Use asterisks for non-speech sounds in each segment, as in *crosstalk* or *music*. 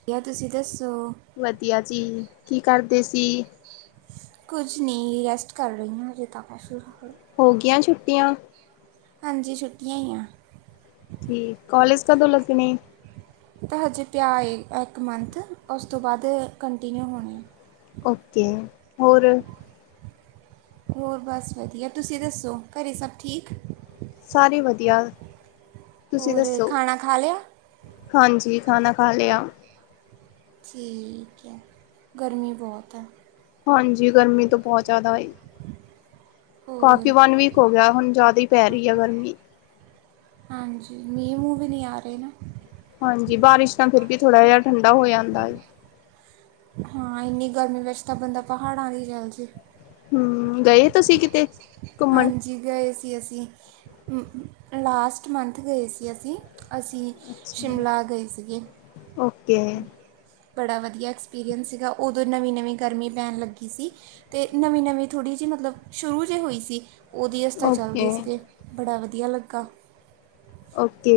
ਵਧੀਆ ਤੁਸੀਂ ਦੱਸੋ? ਵਧੀਆ ਜੀ ਕੀ ਕਰਦੇ ਸੀ? ਕੁੱਝ ਨੀ ਰੈਸਟ ਕਰ ਰੀ ਹਜੇ ਤਾਂ ਮੈ ਸ਼ੁਰੂ ਹੋਗੀਆਂ ਛੁੱਟੀਆਂ। ਹਾਂਜੀ ਛੁੱਟੀਆਂ ਈ ਆ। ਠੀਕ ਕਾਲੇਜ ਕਦੋਂ ਲੱਗਣੇ। ਤਾਂ ਹਜੇ ਪਿਆ ਏ ਇੱਕ ਮਨਥ ਉਸ ਤੋਂ ਬਾਅਦ ਕੰਟੀਨਿਊ ਹੋਣੀ। ਓਕੇ ਹੋਰ? ਹੋਰ ਬਸ ਵਧੀਆ ਤੁਸੀਂ ਦੱਸੋ ਘਰੇ ਸਭ ਠੀਕ? ਸਾਰੀ ਵਧੀਆ, ਤੁਸੀਂ ਹੋਰ ਦੱਸੋ? ਖਾਣਾ ਖਾ ਲਿਆ ਹਾਂਜੀ ਖਾਣਾ ਖਾ ਲੇਆ। ਠੀਕ ਐ, ਗਰਮੀਂ ਬਹੁਤ ਐ। ਹਾਂਜੀ ਗਰਮੀਂ ਤਾਂ ਬਹੁਤ ਜਾਦਾ ਏ। ਕਾਫੀ ਹੋਰ ਵਨ ਵੀਕ ਹੋ ਗਿਆ ਹੁਣ ਯਾਦੀ ਹੀ ਪੈ ਰਈ ਆ ਗਰਮੀਂ ਹਾਂਜੀ ਮੀਂ ਮੂ ਵੀ ਨੀ ਆ ਰਏ ਨਾ ਹਾਂਜੀ ਬਾਰਿਸ਼ ਤਾਂ ਫੇਰ ਵੀ ਥੋੜਾ ਜੇਆ ਠੰਡਾ ਹੋ ਜਾਂਦਾ ਏ। ਹਾਂ ਏਨੀ ਗਰਮੀਂ ਵੇਚ ਤਾਂ ਬੰਦਾ ਪਹਾੜਾਂ *unintelligible* ਹੂੰ ਗਏ ਤੁਸੀਂ ਕੀਤੇ? ਹਾਂਜੀ ਗਏ ਸੀ ਅਸੀਂ, ਲਾਸਟ ਮੰਥ ਗਏ ਸੀ ਅਸੀਂ-ਅਸੀਂ ਅੱਛਾ ਸ਼ਿਮਲਾ ਗਏ ਸੀਗੇ ਓਕੇ ਬੜਾ ਵਧੀਆ ਐਕਸਪੀਰੀਅੰਸ ਸੀਗਾ ਉਦੋਂ ਨਵੀਂ-ਨਵੀਂ ਗਰਮੀਂ ਪੈਣ ਲੱਗੀ ਸੀ ਤੇ ਨਵੀਂ-ਨਵੀਂ ਥੋੜੀ ਜੀ ਮਤਲਬ ਸ਼ੁਰੂ ਜੇ ਹੋਈ ਸੀ। ਓਦੋਂ ਈ ਅਸੀ ਤਾਂ ਚੱਲ ਓਕੇ ਗੇ ਸੀਗੇ ਬੜਾ ਵਧੀਆ ਲੱਗਾ। ਓਕੇ।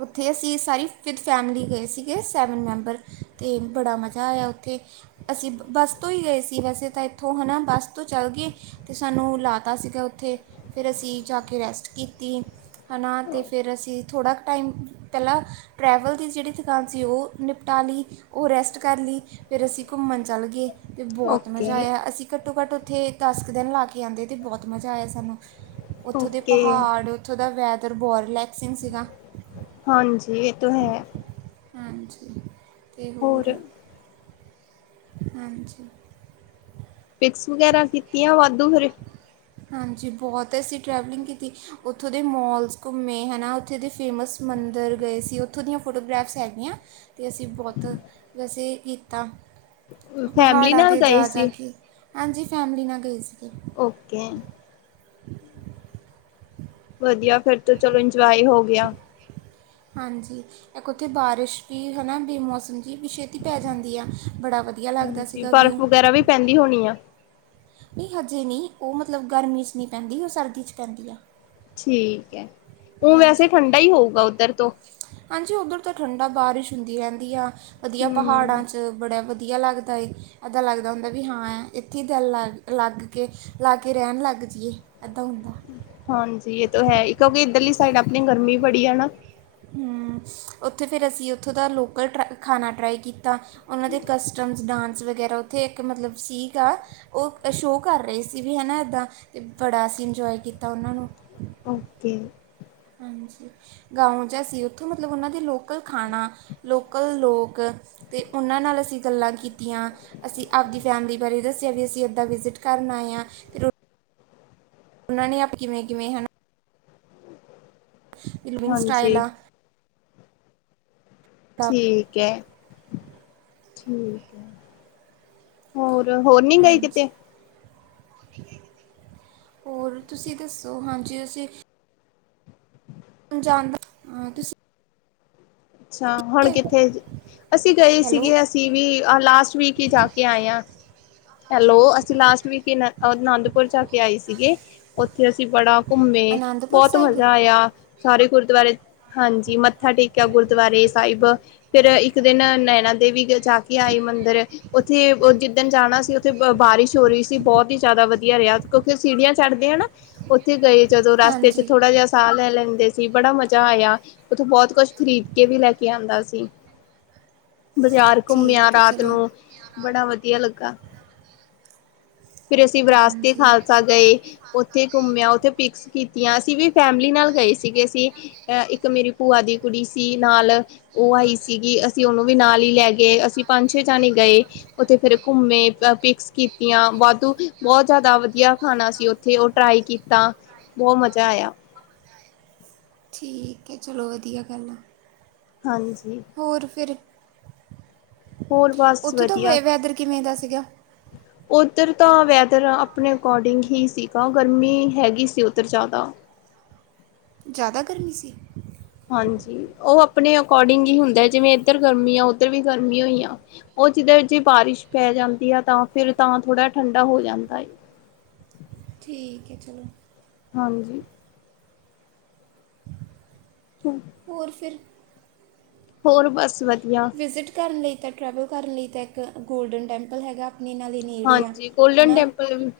ਓਥੇ ਅਸੀਂ ਸਾਰੀ ਵਿਦ ਫੈਮਲੀ ਗਏ ਸੀਗੇ ਸੈਵਨ ਮੈਂਬਰ ਤੇ ਬੜਾ ਮਜ਼ਾ ਆਏਆ ਓਥੇ। ਅਸੀਂ ਬੱਸ ਤੋਂ ਈ ਗਏ ਸੀ ਵੈਸੇ ਤਾਂ ਏਥੋਂ ਹਨਾ ਬੱਸ ਤੋਂ ਚੱਲ ਗੇ ਤੇ ਸਾਨੂੰ ਲਾ ਤਾ ਸੀਗਾ ਓਥੇ ਫੇਰ ਅਸੀਂ ਜਾ ਕੇ ਰੈਸਟ ਕੀਤੀ ਹਨਾ ਤੇ ਫੇਰ ਅਸੀਂ ਥੋੜਾ ਟਾਈਮ ਪੈਲਾਂ ਟਰੈਵਲ ਦੀ ਜੇੜੀ ਥਕਾਨ ਸੀ ਓ ਨਿਪਟਾ ਲੀ ਓ ਰੈਸਟ ਕਰ ਲੀ ਫੇਰ ਅਸੀਂ ਘੁੰਮਣ ਚੱਲ ਗੇ ਤੇ ਬੌਤ ਮਜ਼ਾ ਓਕੇ ਆਏਆ ਅਸੀਂ ਘੱਟੋ-ਘੱਟ ਓਥੇ ਦਸ ਕੁ ਦੇਨ ਲਾ ਕੇ ਆਦੇ ਤੇ ਬੌਤ ਮਜ਼ਾ ਆਏਆ ਸਾਨੂੰ ਓਥੋਂ ਦੇ ਓਕੇ ਪਹਾੜ ਓਥੋਂ ਦਾ ਵੈਦਰ ਬਹੁਤ ਰਿਲੈਕਸਿੰਗ ਸੀਗ ਸੀਗਾ। ਹਾਂਜੀ ਏ ਤੋਂ ਹੈ। ਹਾਂਜੀ ਤੇ ਹੋਰ? ਹਾਂਜੀ। ਪੀਕਸ ਵਗੈਰਾ ਕੀਤੀਆਂ ਵਾਦੂ ਫੇਰ ਹਾਂਜੀ ਬੌਤ ਅਸੀਂ ਟਰੈਵਲਿੰਗ ਕੀਤੀ ਓਥੋਂ ਦੇ ਮੋਲਸ ਘੁੰਮੇ ਹੈ ਨਾ ਓਥੇ ਦੇ ਫੇਮਸ ਮੰਦਰ ਗਏ ਸੀ ਓਥੋਂ ਦੀਆਂ ਫੋਟੋਗ੍ਰਾਫਸ ਹੈਗੀਆਂ ਤੇ ਅਸੀਂ ਬੌਤ ਰਸੇ ਕੀਤਾ। ਫੈਮਲੀ ਪਹਾੜਾਂ ਨਾਲ ਤੇ ਗਏ ਜਾ-ਜਾ ਸੀ। ਕੇ ਹਾਂਜੀ ਫੈਮਲੀ ਨਾਲ ਗਏ ਸੀਗੇ। ਓਕੇ। ਵਧੀਆ ਫੇਰ ਤੋਂ ਚਲੋ ਇੰਜੋਏ ਹੋ ਗੇਆ ਹਾਂਜੀ ਏਕ ਓਥੇ ਬਾਰਿਸ਼ ਵੀ ਹੈ ਨਾ ਬੇਮੌਸਮ ਜੀ ਵੀ ਛੇਤੀ ਪੈ ਜਾਂਦੀ ਆ ਬੜਾ ਵਦੀ ਵਧੀਆ ਲੱਗਦਾ ਹਾਂਜੀ ਸੀਗਾ ਬਰਫ਼ ਵੀਊ ਵਗੈਰਾ ਵੀ ਪੈਂਦੀ ਹੋਣੀ ਆ। ਨੀ ਹਜੇ ਨੀ ਓ ਮਤਲਵ ਗਰਮੀ ਚ ਨੀ ਪੈਂਦੀ ਓ ਸਰਦੀ ਚ ਪੈਂਦੀ ਆ। ਠੀਕ ਐ, ਊ ਹਾਂਜੀ ਵੈਸੇ ਠੰਡਾ ਈ ਹੋਊਗਾ ਓਦਰ ਤੋਂ? ਹਾਂਜੀ ਓਦਰ ਤਾਂ ਠੰਡਾ ਬਾਰੀਸ਼ ਹੁੰਦੀ ਰਹਿੰਦੀ ਆ ਵਧੀਆ ਪਹਾੜਾਂ ਹਮ ਚ ਬੜਾ ਵਧੀਆ ਲੱਗਦਾ ਏ ਏਦਾਂ ਲੱਗਦਾ ਹੁੰਦਾ ਵੀ ਹਾਂ ਏਥੇ ਗੱਲ ਲਾਗ ਲੱਗ ਕੇ ਲਾ ਕੇ ਰੈਣ ਲੱਗ ਜੀਏ ਐਦਾਂ ਹੁੰਦਾ। ਹਾਂਜੀ ਏ ਤੋ ਹੈ ਕਿਉਂਕੀ ਏਦਰਲੀ ਸਾਈਡ ਅਪਣੀ ਗਰਮੀ ਬੜੀ ਆ ਨਾ ਓਥੇ ਫੇਰ ਅਸੀਂ ਓਥੋਂ ਦਾ ਲੋਕਲ ਟਰਾ ਖਾਣਾ ਟਰਾਈ ਕੀਤਾ। ਉਹਨਾਂ ਦੇ ਕਸਟਮਸ ਡਾਂਸ ਵਗੈਰਾ ਉੱਥੇ ਇੱਕ ਮਤਲਬ ਸੀਗਾ ਉਹ ਸ਼ੋਅ ਕਰ ਰਹੇ ਸੀ ਵੀ ਹੈ ਨਾ ਇੱਦਾਂ ਤੇ ਬੜਾ ਅਸੀਂ ਇੰਜੋਏ ਕੀਤਾ ਉਹਨਾਂ ਨੂੰ। ਓਕੇ ਹਾਂਜੀ ਗਾਉਂ ਜੇਹਾ ਸੀ ਉੱਥੋਂ ਮਤਲਬ ਉਹਨਾਂ ਦੇ ਲੋਕਲ ਖਾਣਾ, ਲੋਕਲ ਲੋਕ ਤੇ ਉਹਨਾਂ ਨਾਲ ਅਸੀਂ ਗੱਲਾਂ ਕੀਤੀਆਂ ਅਸੀਂ ਆਪਦੀ ਫੈਮਿਲੀ ਬਾਰੇ ਦੱਸਿਆ ਵੀ ਅਸੀਂ ਇੱਦਾਂ ਵਿਜਿਟ ਕਰਨ ਆਏ ਹਾਂ ਤੇ ਰੋਟੀ ਉਹਨਾਂ ਨੇ ਆਪ ਕਿਵੇਂ- ਕਿਵੇਂ ਹਨ ਇਹ ਲਿਵਿੰਗ ਸਟਾਈਲ ਹਾਂਜੀ ਆ। ਠੀਕ ਹੈ, ਠੀਕ ਹੈ, ਹੋਰ -ਹੋਰ? ਨੀ ਗਏ ਕਿਤੇ ਹਾਂਜੀ ਹੋਰ ਤੁਸੀ ਦੱਸੋ? ਹਾਂਜੀ, ਅਸੀਂ ਜਾਦਾ ਹਾਂ ਤੁਸੀਂ ਅੱਛਾ! ਹੁਣ ਕਿੱਥੇ, ਅਸੀਂ ਗਏ ਹੈਲੋ ਸੀਗੇ ਅਸੀਂ ਵੀ ਲਾਸਟ ਵੀਕ ਹੀ ਜਾ ਕੇ ਆਏ ਹਾਂ। ਹੈਲੋ! ਅਸੀਂ ਲਾਸਟ ਵੀਕ ਅਨੰਦਪੁਰ ਚ -ਆਏ ਸੀਗੇ ਉੱਥੇ ਅਸੀਂ ਬੜਾ ਘੁੰਮੇ, ਅਨੰਦਪੁਰ ਬਹੁਤ ਸਾਹਿਬ ਮਜ਼ਾ ਆਇਆ। ਸਾਰੇ ਗੁਰਦੁਆਰੇ। ਹਾਂਜੀ, ਮੱਥਾ ਟੇਕਿਆ ਗੁਰਦੁਆਰੇ ਸਾਹਿਬ ਫਿਰ ਇੱਕ ਦਿਨ ਨੈਣਾ ਦੇਵੀ ਜਾ ਕੇ ਆਏ ਮੰਦਿਰ ਉੱਥੇ ਜਿੱਦਣ ਜਾਣਾ ਸੀ, ਉੱਥੇ ਬਾਰਿਸ਼ ਹੋ ਰਹੀ ਸੀ ਬਹੁਤ ਹੀ ਜ਼ਿਆਦਾ ਵਧੀਆ ਰਿਹਾ। ਕਿਉਕਿ ਸੀੜੀਆਂ ਚੜਦੇ ਆ ਨਾ। ਉੱਥੇ ਗਏ ਜਦੋਂ ਰਸਤੇ 'ਚ ਹਾਂਜੀ ਥੋੜਾ ਜਿਹਾ ਸਾਹ ਲੈ ਲੈਂਦੇ ਸੀ ਬੜਾ ਮਜ਼ਾ ਆਇਆ। ਉੱਥੋਂ ਬਹੁਤ ਕੁੱਛ ਖ ਕੇ ਵੀ ਲੈ ਕੇ ਆਉਂਦਾ ਸੀ। ਬਜ਼ਾਰ ਘੁੰਮਿਆ ਠੀਕ ਹੈ ਰਾਤ ਚਲੋ ਨੂੰ, ਬੜਾ ਵਧੀਆ ਲੱਗਾ। ਫਿਰ ਅਸੀਂ ਵਿਰਾਸਤੇ ਹਾਂਜੀ। ਖਾਲਸਾ ਗਏ। ਉੱਥੇ ਘੁੰਮਿਆ ਉੱਥੇ ਪਿਕਸ ਕੀਤੀਆਂ, ਅਸੀਂ ਵੀ ਫੈਮਲੀ ਨਾਲ ਗਏ ਸੀਗੇ ਅਸੀਂ। ਅ ਇੱਕ ਮੇਰੀ ਭੂਆ ਦੀ ਕੁੜੀ ਸੀ ਨਾਲ, ਉਹ ਆਈ ਸੀਗੀ। ਅਸੀਂ ਉਹਨੂੰ ਵੀ ਨਾਲ ਹੀ ਲੈ ਗਏ। ਅਸੀਂ ਪੰਜ- ਛੇ ਜਣੇ ਗਏ ਉੱਥੇ ਫੇਰ ਘੁੰਮੇ ਪਿਕਸ- ਕੀਤੀਆਂ ਵਾਧੂ। ਬਹੁਤ ਜ਼ਿਆਦਾ ਵਧੀਆ ਖਾਣਾ ਸੀ ਉੱਥੇ, ਉਹ ਟਰਾਈ ਕੀਤਾ। ਬਹੁਤ ਮਜ਼ਾ ਆਇਆ। ਠੀਕ ਹੈ, ਚਲੋ ਵਧੀਆ ਗੱਲ ਐ। ਹਾਂਜੀ। ਹੋਰ ਫਿਰ? ਹੋਰ ਬਸ ਉੱਥੋਂ ਦਾ ਵੇ ਵਧੀਆ ਵੈਦਰ ਕਿਵੇਂ ਦਾ ਸੀਗਾ? ਉੱਧਰ ਤਾਂ ਵੈਦਰ ਆਪਣੇ ਅਕੋਡਿੰਗ ਹੀ ਸੀਗਾ, ਗਰਮੀ ਹੈਗੀ ਸੀ ਉੱਧਰ ਜ਼ਿਆਦਾ। ਜ਼ਿਆਦਾ ਗਰਮੀ ਸੀ? ਹਾਂਜੀ, ਉਹ ਆਪਣੇ ਅਕੋਰਡਿੰਗ ਹੀ ਹੁੰਦਾਏ, ਜਿਵੇਂ ਇੱਧਰ ਗਰਮੀ ਆ ਉੱਧਰ ਵੀ ਗਰਮੀ ਓਹੀ ਆ। ਉਹ ਜਿੱਦਰ ਜੇ ਬਾਰਿਸ਼ ਪੈ ਜਾਂਦੀ ਆ, ਤਾਂ ਫ਼ਿਰ ਤਾਂ ਥੋੜ੍ਹਾ ਜਾ ਠੰਢਾ ਹੋ ਜਾਂਦਾ ਏ। ਠੀਕ ਹੈ ਚਲੋ ਹਾਂਜੀ। ਹਮ *inaudible* ਹੋਰ ਫਿਰ ਹੋਰ ਬਸ ਵਧੀਆ। ਵਿਜ਼ਿਟ ਕਰਨ ਲਈ ਤਾਂ ਟਰੈਵਲ ਕਰਨ ਲਈ ਤਾਂ ਇੱਕ ਗੋਲਡਨ ਟੈਂਪਲ ਹੈਗਾ ਇਨਾਂ ਦੇ ਨੇੜੇ ਆ, ਹਾਂਜੀ ਗੋਲਡਨ ਹਨਾ। ਟੈਂਪਲ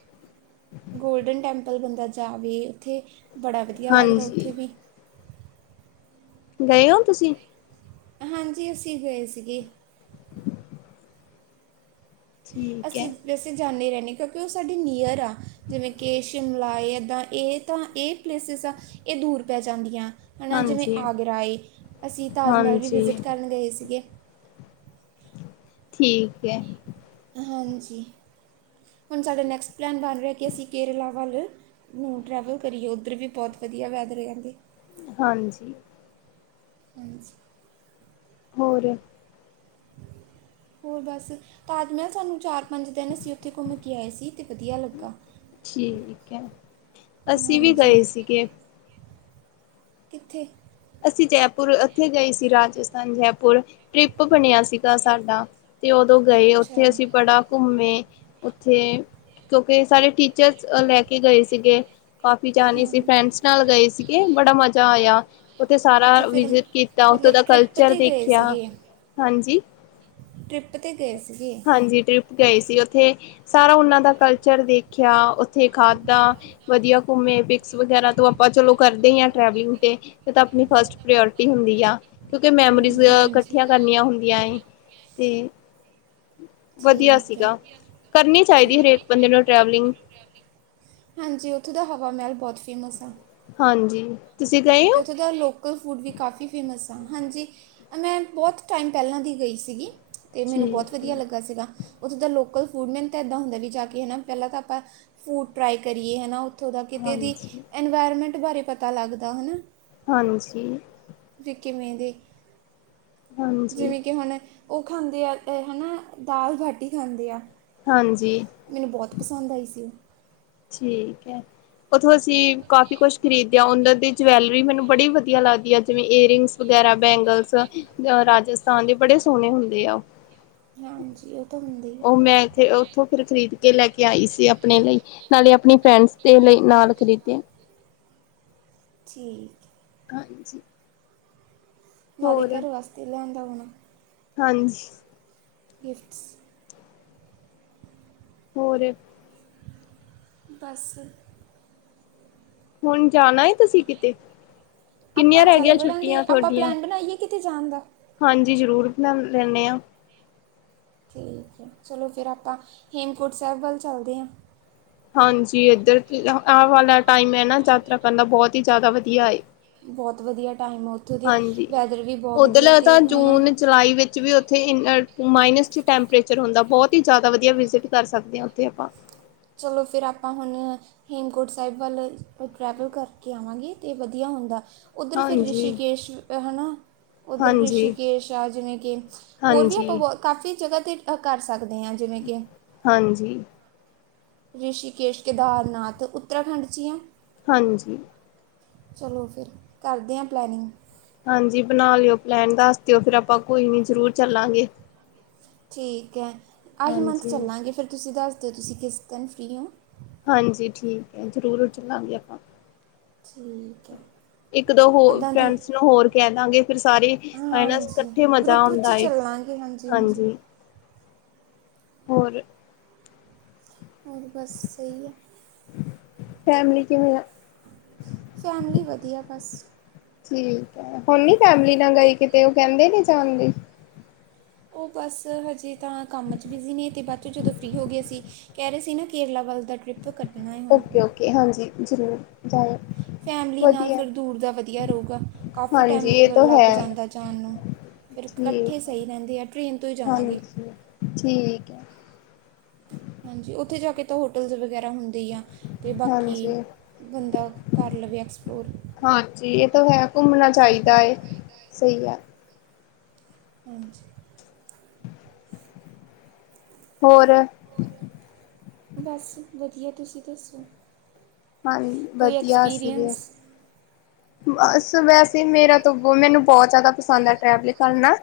ਗੋਲਡਨ ਟੈਂਪਲ ਬੰਦਾ ਜਾਵੇ, ਉੱਥੇ ਬੜਾ ਵਧੀਆ ਲੱਗਦਾ ਹਾਂਜੀ ਉੱਥੇ ਵੀ। ਗਏ ਓ ਤੁਸੀਂ? ਹਾਂਜੀ ਅਸੀਂ ਗਏ ਸੀਗੇ। ਠੀਕ ਹੈ ਅਸੀਂ ਵੀ ਅਸੀਂ ਜਾਨੇ ਰਹਿਨੇ ਆ ਕਿਉਂਕਿ ਓ ਸਾਡੇ ਨੀਅਰ ਆ, ਜਿਵੇਂ ਕਿ ਸ਼ਿਮਲਾ ਜਾ ਏਦਾਂ ਏ ਤਾਂ ਏ ਪਲੇਸਿਸ ਆ ਇਹ ਦੂਰ ਪੈ ਜਾਂਦੀਆਂ। ਹਨਾ ਜਿਵੇਂ ਹਾਂਜੀ ਆਗਰਾ ਏ, ਅਸੀਂ ਤਾਜ ਮਹਿਲ ਵੀ ਹਾਂਜੀ ਵਿਜਿਟ ਕਰਨ ਗਏ ਸੀਗੇ। ਠੀਕ ਐ। ਹਾਂਜੀ, ਹੁਣ ਸਾਡਾ ਨੈਕਸਟ ਪਲੈਨ ਬਣ ਰਿਆ ਕਿ ਅਸੀਂ ਕੇਰਲਾ ਵੱਲ ਨੂੰ ਟਰੈਵਲ ਕਰੀਏ, ਉੱਧਰ ਵੀ ਬਹੁਤ ਵਧੀਆ ਵੈਦਰ ਐ ਕਹਿੰਦੇ। ਹਾਂਜੀ। ਹਾਂਜੀ। ਹੋਰ ਹੋਰ ਬਸ ਤਾਜ ਮਹਿਲ ਸਾਨੂੰ ਚਾਰ ਪੰਜ ਦਿਨ ਅਸੀਂ ਉੱਥੇ ਘੁੰਮ ਕੇ ਆਏ ਸੀ ਤੇ ਵਧੀਆ ਲੱਗਾ। ਠੀਕ ਅਸੀਂ ਵੀ ਹਾਂਜੀ ਗਏ ਸੀਗੇ। ਕਿੱਥੇ? ਅਸੀਂ ਜੈਪੁਰ ਉੱਥੇ ਗਏ ਸੀ, ਰਾਜਸਥਾਨ ਜੈਪੁਰ ਟ੍ਰਿਪ ਬਣਿਆ ਸੀਗਾ ਸਾਡਾ। ਤੇ ਉਦੋਂ ਗਏ ਅੱਛਾ ਉੱਥੇ ਅਸੀਂ ਬੜਾ ਘੁੰਮੇ ਉੱਥੇ ਕਿਉਂਕਿ ਸਾਡੇ ਟੀਚਰਸ ਅ ਲੈ ਕੇ ਗਏ ਸੀਗੇ। ਕਾਫੀ ਜਾਣੇ ਸੀ ਹਾਂਜੀ ਫਰੈਂਡਸ ਨਾਲ ਗਏ ਸੀਗੇ ਬੜਾ ਮਜ਼ਾ ਆਇਆ। ਉੱਥੇ ਸਾਰਾ ਅੱਛਾ ਫਿਰ, ਵਿਜਿਟ ਕੀਤਾ ਉੱਥੋਂ ਮਤਲਬ ਦਾ ਟ੍ਰਿਪ ਕਲਚਰ ਤੇ ਗਏ ਦੇਖਿਆ ਸੀਗੇ। ਹਾਂਜੀ ਟ੍ਰਿਪ ਤੇ ਗਏ ਸੀ ਜੀ। ਹਾਂਜੀ, ਟ੍ਰਿਪ ਗਏ ਸੀ ਉੱਥੇ ਸਾਰਾ ਉਹਨਾਂ ਦਾ ਕਲਚਰ ਦੇਖਿਆ ਉੱਥੇ ਖਾਧਾ ਵਧੀਆ ਘੁੰਮੇ ਪਿਕਸ ਵਗੈਰਾ ਤੋਂ ਆਪਾਂ ਚਲੋ ਕਰਦੇ ਐ ਟਰੈਵਲਿੰਗ ਤੇ। ਓਤਾਂ ਆਪਣੀ ਫਸਟ ਪ੍ਰੋਰੇਟੀ ਹੁੰਦੀ ਆ, ਕਿਉਂਕਿ ਮੈਮੋਰੀਜ਼ ਹਾਂਜੀ ਇਕੱਠੀਆਂ ਕਰਨੀਆਂ ਹੁੰਦੀਆਂ ਐ। ਤੇ ਵਧੀਆ ਠੀਕ ਹੈ ਸੀਗਾ ਕਰਨੀ ਚਾਹੀਦੀ ਅਤੇ ਏ ਹਰੇਕ ਬੰਦੇ ਨੂੰ ਟਰੈਵਲਿੰਗ। ਹਾਂਜੀ ਉੱਥੋਂ ਦਾ ਹਵਾ ਮਹਿਲ ਬਹੁਤ ਫੇਮਸ ਆ। ਹਾਂਜੀ। ਤੁਸੀਂ ਗਏ ਤੇ ਹੋ ਉੱਥੇ ਤਾਂ ਲੋਕ ਲ ਫੂਡ ਵੀ ਕਾਫੀ ਫੇਮਸ ਆਾਂ, ਹਾਂਜੀ ਮੈਂ ਬਹੁਤ ਟਾਈਮ ਪਹਿਲਾਂ ਦੀ ਗਈ ਸੀਗੀ। ਤੇ ਮੈਨੂੰ ਬਹੁਤ ਠੀਕ ਹੈ ਵਧੀਆ ਲੱਗਾ ਸੀਗਾ। ਉੱਥੇ ਦਾ ਲੋਕਲ ਫੂਡ ਮੈਨੂੰ ਤਾਂ ਇੱਦਾਂ ਹੁੰਦਾ ਵੀ ਜਾ ਕੇ ਹਨਾ ਪਹਿਲਾਂ ਤਾਂ ਆਪਾਂ ਫੂਡ ਟਰਾਈ ਕਰੀਏ ਹਨਾ। ਉੱਥੋਂ ਦਾ ਕਿਤੇ ਦੀ ਹਾਂਜੀ ਇਨਵਾਇਰਮੈਂਟ ਬਾਰੇ ਪਤਾ ਲੱਗਦਾ ਹਨਾ। ਹਾਂਜੀ। ਵੀ ਕਿਵੇਂ ਦੇ ਹਾਂਜੀ ਜਿਵੇਂ ਕਿ ਹੁਣ ਓ ਖਾਂਦੇ ਆ ਹਨਾ ਦਾਲ ਬਾਟੀ ਖਾਂਦੇ ਆ। ਹਾਂਜੀ। ਮੈਨੂੰ ਬਹੁਤ ਪਸੰਦ ਆਈ ਸੀ। ਠੀਕ ਐ ਉੱਥੋਂ ਅਸੀਂ ਕਾਫੀ ਕੁਛ ਖਰੀਦਿਆ ਉਨਾਂ ਦੀ। ਜਵੈਲਰੀ ਮੈਨੂੰ ਬੜੀ ਵਧੀਆ ਲੱਗਦੀ ਐ ਜਿਵੇਂ ਏਅਰਿੰਗਸ ਵਗੈਰਾ ਬੈਂਗਲਸ ਰਾਜ ਕਾਂ ਟੇ ਬੜੇ ਸੋਹਣੇ ਹੁੰਦੇ ਆ। ਹਾਂਜੀ। ਤਾਂ ਹੁੰਦੀ ਹੈ ਓ ਮੈਂ ਇਥੇ ਉੱਥੋਂ ਫਿਰ ਖ਼ਰੀਦ ਕੇ ਲੈ ਕੇ ਆਈ ਸੀ ਆਪਣੇ ਲਈ। ਨਾਲੇ ਆਪਣੀ ਫਰੈਂਡਸ ਦੇ ਲਈ ਨਾਲ ਖਰੀਦੇ। ਜੀ। ਹਾਂਜੀ। ਨਾਲੇ ਹੋਰ ਘਰ ਵਾਸਤੇ ਲਿਉਂਦਾ ਹੋਣਾ। ਹਾਂਜੀ। ਗਿਫਟਸ। ਹੋਰ ਬਸ। ਹੁਣ ਜਾਣਾ ਤੁਸੀਂ ਕਿਤੇ। ਆਪਾਂ ਕਿੰਨੀਆਂ ਰਹਿ ਚੱਲ ਗਈਆਂ ਛੁੱਟੀਆਂ ਵੜਾਂਗੇ ਆਪਾਂ ਤੁਹਾਡੀਆਂ। ਪਲਾਨ ਬਣਾਈਏ ਕਿਤੇ ਜਾਣਦਾ। ਹਾਂਜੀ, ਜ਼ਰੂਰ ਬਣਾ ਲੈਂਦੇ ਹਾਂ। ਠੀਕ ਹੈ। ਚਲੋ ਫਿਰ ਆਪਾਂ, ਹੇਮਕੁੰਟ ਸਾਹਿਬ ਵੱਲ ਚੱਲਦੇ ਹਾਂ। ਹਾਂਜੀ। ਇੱਧਰ ਆ ਵਾਲਾ ਟਾਈਮ ਹੈ ਨਾ ਯਾਤਰਾ ਕਰਨਾ ਬਹੁਤ ਹੀ ਜ਼ਿਆਦਾ ਵਧੀਆ। ਬਹੁਤ ਵਧੀਆ ਟਾਈਮ ਆ ਉੱਥੋਂ ਦੀ, ਹਾਂਜੀ। ਵੈਦਰ ਵੀ ਬਹੁਤ ਵਧੀਆ ਉੱਧਰਲਾ ਅਤੇ ਤਾਂ ਹੈ ਨਾ। ਜੂਨ ਜੁਲਾਈ ਵਿੱਚ ਵੀ ਉੱਥੇ ਇਨ ਮਾਈਨਸ 'ਚ ਟੈਂਪਰੇਚਰ ਹੁੰਦਾ ਬਹੁਤ ਹੀ ਜ਼ਿਆਦਾ ਵਧੀਆ ਵਿਜ਼ਿਟ ਕਰ ਸਕਦੇ ਹਾਂ ਉੱਥੇ ਆਪਾਂ। ਚਲੋ ਫਿਰ ਆਪਾਂ ਹੁਣ। ਹੇਮਕੋਟ ਸਾਹਿਬ ਵੱਲ, ਟਰੈਵਲ ਕਰਕੇ ਆਵਾਂਗੇ ਅਤੇ ਵਧੀਆ ਹੁੰਦਾ। ਉੱਧਰ ਫਿਰ ਹਾਂਜੀ ਰਿਸ਼ੀਕੇਸ਼। ਹੈ ਨਾ। ਉੱਧਰ ਹਾਂਜੀ ਰਿਸ਼ੀਕੇਸ਼ ਆ ਜਿਵੇਂ ਕਿ, ਹੋਰ ਵੀ ਆਪਾਂ ਹਾਂਜੀ ਬਹੁਤ ਕਾਫੀ ਜਗ੍ਹਾ 'ਤੇ ਕਰ ਸਕਦੇ ਹਾਂ ਜਿਵੇਂ ਕਿ। ਹਾਂਜੀ। ਰਿਸ਼ੀਕੇਸ਼, ਕੇਦਾਰਨਾਥ ਉਤਰਾਖੰਡ 'ਚ ਹੀ ਆ। ਹਾਂਜੀ। ਚਲੋ ਫਿਰ, ਕਰਦੇ ਹਾਂ ਪਲੈਨਿੰਗ। ਹਾਂਜੀ ਬਣਾ ਲਿਓ ਪਲੈਨ, ਦੱਸ ਦਿਓ ਫਿਰ, ਆਪਾਂ ਕੋਈ ਨੀ ਜਰੂਰ ਚੱਲਾਂਗੇ। ਠੀਕ ਹੈ। ਏਹੀ ਮੰਥ ਹਾਂਜੀ ਚੱਲਾਂਗੇ ਫਿਰ ਤੁਸੀਂ ਦੱਸ ਦਿਓ ਤੁਸੀਂ ਕਿਸ ਦਿਨ ਫਰੀ ਹੋ। ਹਾਂਜੀ। ਠੀਕ ਹੈ ਜ਼ਰੂਰ ਚੱਲਾਂਗੇ ਆਪਾਂ। ਠੀਕ ਹੈ। ਇੱਕ ਦੋ ਹੋ ਇੱਦਾਂ ਦੀ ਫਰੈਂਡਸ ਨੂੰ ਹੋਰ ਕਹਿ ਦਾਂਗੇ ਫਿਰ ਸਾਰੇ ਹੈ ਨਾ ਹਾਂਜੀ ਇਕੱਠੇ ਮਜ਼ਾ ਗਰੁੱਪ ਵਿੱਚ ਆਉਂਦਾ। ਚੱਲਾਂਗੇ ਹਾਂਜੀ। ਹੋਰ ਹੋਰ ਬਸ ਸਹੀ ਹੈ। ਫੈਮਲੀ ਕਿਵੇਂ ਆ? ਫੈਮਲੀ ਵਧੀਆ ਬਸ। ਠੀਕ ਹੈ ਹੁਣ ਨੀ ਫੈਮਿਲੀ ਨਾਲ ਗਈ ਕਿਤੇ ਉਹ ਕਹਿੰਦੇ ਨਹੀਂ ਜਾਣ ਲਈ। ਉਹ ਬਸ ਹਜੇ ਤਾਂ ਕੰਮ 'ਚ ਵਿਜੀ ਨੇ ਅਤੇ ਬਾਅਦ ' ਜਦੋਂ ਫਰੀ ਹੋ ਗਏ ਅਸੀਂ ਕਹਿ ਰਹੇ ਸੀ ਨਾ ਕੇਰਲਾ ਵੱਲ ਦਾ ਟ੍ਰਿਪ ਕੱਢਣਾ ਏ ਹੁਣ। ਏ ਹਾਂਜੀ। ਜ਼ਰੂਰ ਜਾਇਓ। ਫੈਮਿਲੀ ਨਾਲ ਵਧੀਆ ਫਿਰ ਦੂਰ ਦਾ ਵਧੀਆ ਰਹੇਗਾ। ਕਾਫੀ ਹਾਂਜੀ ਇਹ ਟਾਈਮ ਤਾਂ ਹੈ ਲੱਗ ਜਾਂਦਾ ਜਾਣ ਨੂੰ। ਫਿਰ ਇਕੱਠੇ ਠੀਕ ਹੈ ਸਹੀ ਰਹਿੰਦੇ ਆ ਟ੍ਰਰੇਨ ਤੋਂ ਹੀ ਜਾਵਾਂਗੇ। ਹਾਂਜੀ ਠੀਕ ਹੈ। ਹਾਂਜੀ, ਉੱਥੇ ਜਾ ਕੇ ਤਾਂ ਹੋਟਲਸ ਵਗੈਰਾ ਹੁੰਦੇ। ਦੀ ਆ। ਅਤੇ ਬਾਕੀ, ਹਾਂਜੀ ਬੰਦਾ ਕਰ ਲਵੇਿਆ ਐਕਸਪਲੋਰ। ਹਾਂਜੀ। ਇਹ ਤਾਂ ਹੈ ਘੁੰਮਣਾ ਚਾਹੀਦਾ ਹੈ। ਸਹੀ ਗੱਲ। ਹਾਂਜੀ। ਹੋਰ ਬਸ ਵਧੀਆ, ਤੁਸੀਂ ਦੱਸੋ? ਹਾਂ ਕੋਈ ਵਧੀਆ ਅਸੀਂ ਐਕਸਪੀਰੀਅੰਸ। ਵੀ ਬਸ ਵੈਸੇ ਮੇਰਾ ਤੋਂ ਮੈਨੂੰ ਬਹੁਤ ਜ਼ਿਆਦਾ ਪਸੰਦ ਐ ਟ੍ਰੈਵਲ ਕਰਨਾ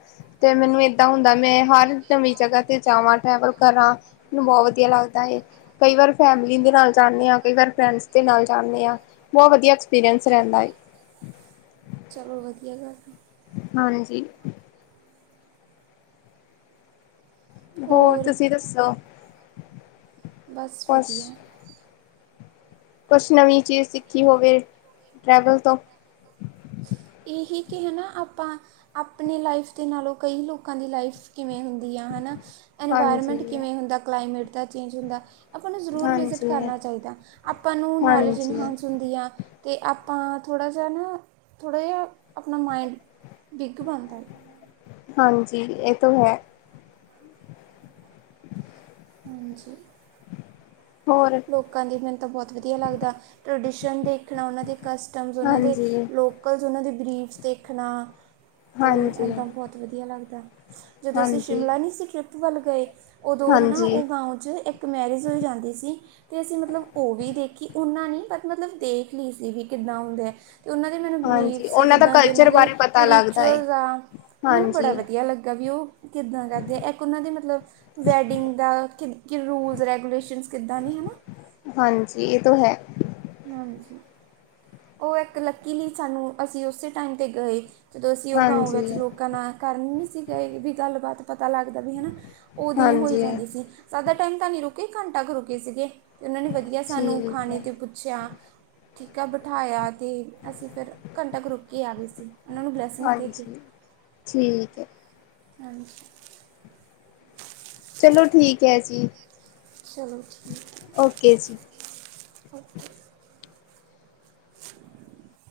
ਤੇ ਮੈਨੂੰ ਏਦਾਂ ਹੁੰਦਾ ਮੈਂ ਹਰ ਨਵੀਂ ਜਗ੍ਹਾ ਤੇ ਜਾਵਾਂ ਟਰੈਵਲ। ਕਰਾਂ ਮੈਨੂੰ ਬਹੁਤ ਵਧੀਆ ਲੱਗਦਾ ਐ ਕਈ ਵਾਰ ਫੈਮਿਲੀ ਦੇ ਨਾਲ ਜਾਣੇ ਆ ਕਈ ਵਾਰ ਫਰੈਂਡਸ ਦੇ ਨਾਲ ਜਾਣੇ ਆ ਬਹੁਤ ਵਧੀਆ ਐਕਸਪੀਰੀਅੰਸ ਰਹਿੰਦਾ ਏ। ਚਲੋ ਵਧੀਆ ਗੱਲ ਐ। ਹਾਂਜੀ। ਹੋਰ ਤੁਸੀਂ ਦੱਸੋ? ਬਸ ਕੁਛ ਵਧੀਆ। ਕੁਛ ਨਵੀਂ ਚੀਜ਼ ਸਿੱਖੀ ਹੋਵੇ ਟਰੈਵਲ ਤੋਂ ਇਹੀ ਕਿ ਹਨਾ ਆਪਾਂ ਆਪਣੀ ਲਾਈਫ ਦੇ ਨਾਲੋਂ ਕਈ ਲੋਕਾਂ ਦੀ ਲਾਈਫ ਕਿਵੇਂ ਹੁੰਦੀ ਆ ਹਨਾਂ। ਹਾਂਜੀ ਇਨਵਾਇਰਮੈਂਟ ਕਿਵੇਂ ਹੁੰਦਾ ਕਲਾਈਮੇਟ ਦਾ ਚੇਂਜ ਹੁੰਦਾ। ਆਪਾਂ ਨੂੰ ਜ਼ਰੂਰ ਵਿਜ਼ਿਟ ਹਾਂਜੀ ਕਰਨਾ ਚਾਹੀਦਾ ਆਪਾਂ ਨੂੰ ਨੌਲੇਜ ਹਾਂਜੀ ਇਨਹਾਂਸ ਹੁੰਦੀ ਆ। ਤੇ ਆਪਾਂ ਥੋੜ੍ਹਾ ਜਾ ਨਾ ਥੋੜ੍ਹਾ ਜਾ ਆਪਣਾ ਮਾਇੰਡ ਬਿੱਗ ਬਣਦਾ। ਹਾਂਜੀ ਏ ਤੋਂ ਹੈ। ਹਾਂਜੀ। ਹੋਰ, ਲੋਕਾਂ ਦੀ ਮੈਨੂੰ ਤਾਂ ਬਹੁਤ ਵਧੀਆ ਲੱਗਦਾ ਟਰਡੀਸ਼ਨ ਦੇਖਣਾ ਉਹਨਾਂ ਦੇ ਕਸਟਮਸ ਉਹਨਾਂ ਦੇ ਹਾਂਜੀ ਲੋਕ *unintelligible* ਉਹਨਾਂ ਦੇ ਬਰੀਫਸ ਦੇਖਣਾ ਤੇ ਹਾਂਜੀ ਏਦਾਂ ਬਹੁਤ ਵਧੀਆ ਲੱਗਦਾ। ਜਦੋਂ ਅਸੀਂ ਹਾਂਜੀ ਸ਼ਿਮਲਾ ਨੀ ਸੀ ਟ੍ਰਿਪ ਵੱਲ ਗਏ ਉਦੋਂ ਹਨਾ ਹਾਂਜੀ ਓ ਗਾਉ 'ਚ ਇੱਕ ਇੱਕ ਮੈਰਿਜ ਹੋਈ ਜਾਂਦੀ ਸੀ। ਤੇ ਅਸੀਂ ਮਤਲਬ ਉਹ ਵੀ ਦੇਖੀ ਓਨਾਂ ਨੀ ਮਤਲਬ ਦੇਖ ਲਈ ਸੀ ਵੀ ਕਿੱਦਾਂ ਹੁੰਦਾ ਏ। ਤੇ ਉਹਨਾਂ ਦੇ ਮੈਨੂੰ ਹਾਂਜੀ ਬਿਲੀਫਸ ਉਹਨਾਂ ਦਾ ਜਿੱਦਾਂ ਦੇ ਉਹਨਾਂ ਕਲਚਰ ਦੇ ਬਾਰੇ ਪਤਾ ਲੱਗਦਾ ਏ ਰਿਚੁਅਲਸ ਆ। ਓ ਮੈਨੂੰ ਬੜਾ ਹਾਂਜੀ ਵਧੀਆ ਲੱਗਾ ਵੀ ਉਹ ਕਿੱਦਾਂ ਕਰਦੇ ਆ ਇੱਕ ਉਹਨਾਂ ਦੇ ਮਤਲਬ ਵੈਡਿੰਗ ਦਾ ਕਿ ਕੀ ਰੂਲਸ ਰੈਗੂਲੇਸ਼ਨਸ ਕਿੱਦਾਂ ਨੇ ਹਨਾ। ਹਾਂਜੀ ਏ ਤੋਂ ਹੈ। ਹਾਂਜੀ, ਓ ਇੱਕ ਲੱਕੀ ਲਈ ਸਾਨੂੰ ਅਸੀਂ ਉਸੇ ਟਾਈਮ ਤੇ ਗਏ। ਜਦੋਂ ਅਸੀਂ ਉਹ ਗਾਉਂ ਹਾਂਜੀ ਵਿੱਚ ਲੋਕਾਂ ਨਾਲ ਕਰਨ ਨੀ ਸੀ ਗਏ ਵੀ ਗੱਲਬਾਤ ਪਤਾ ਲੱਗਦਾ ਵੀ ਹਨਾ। ਉਦੋਂ ਹੀ ਹੋਈ ਹਾਂਜੀ ਜਾਂਦੀ ਸੀ ਜ਼ਿਆਦਾ ਟਾਈਮ ਤਾਂ ਨੀ ਰੁਕੇ ਘੰਟਾ ਕੁ ਰੁਕੇ ਸੀਗੇ ਤੇ ਉਹਨਾਂ ਨੇ ਵੀ। ਵਧੀਆ ਸਾਨੂੰ ਠੀਕ ਖਾਣੇ ਹੈ ਤੇ ਪੁੱਛਿਆ ਠੀਕ ਆ ਬਿਠਾਇਆ ਤੇ ਅਸੀਂ ਫਿਰ ਘੰਟਾ ਕ ਰੁਕ ਕੇ ਆ ਗਏ ਸੀ ਉਹਨਾਂ ਨੂੰ ਬਲੈੱਸ- ਹਾਂਜੀ ਠੀਕ ਐ। ਹਾਂਜੀ। ਚਲੋ ਠੀਕ ਐ ਜੀ। ਚਲੋ ਠੀਕ ਐ। ਓਕੇ ਜੀ। *inaudible* *inaudible*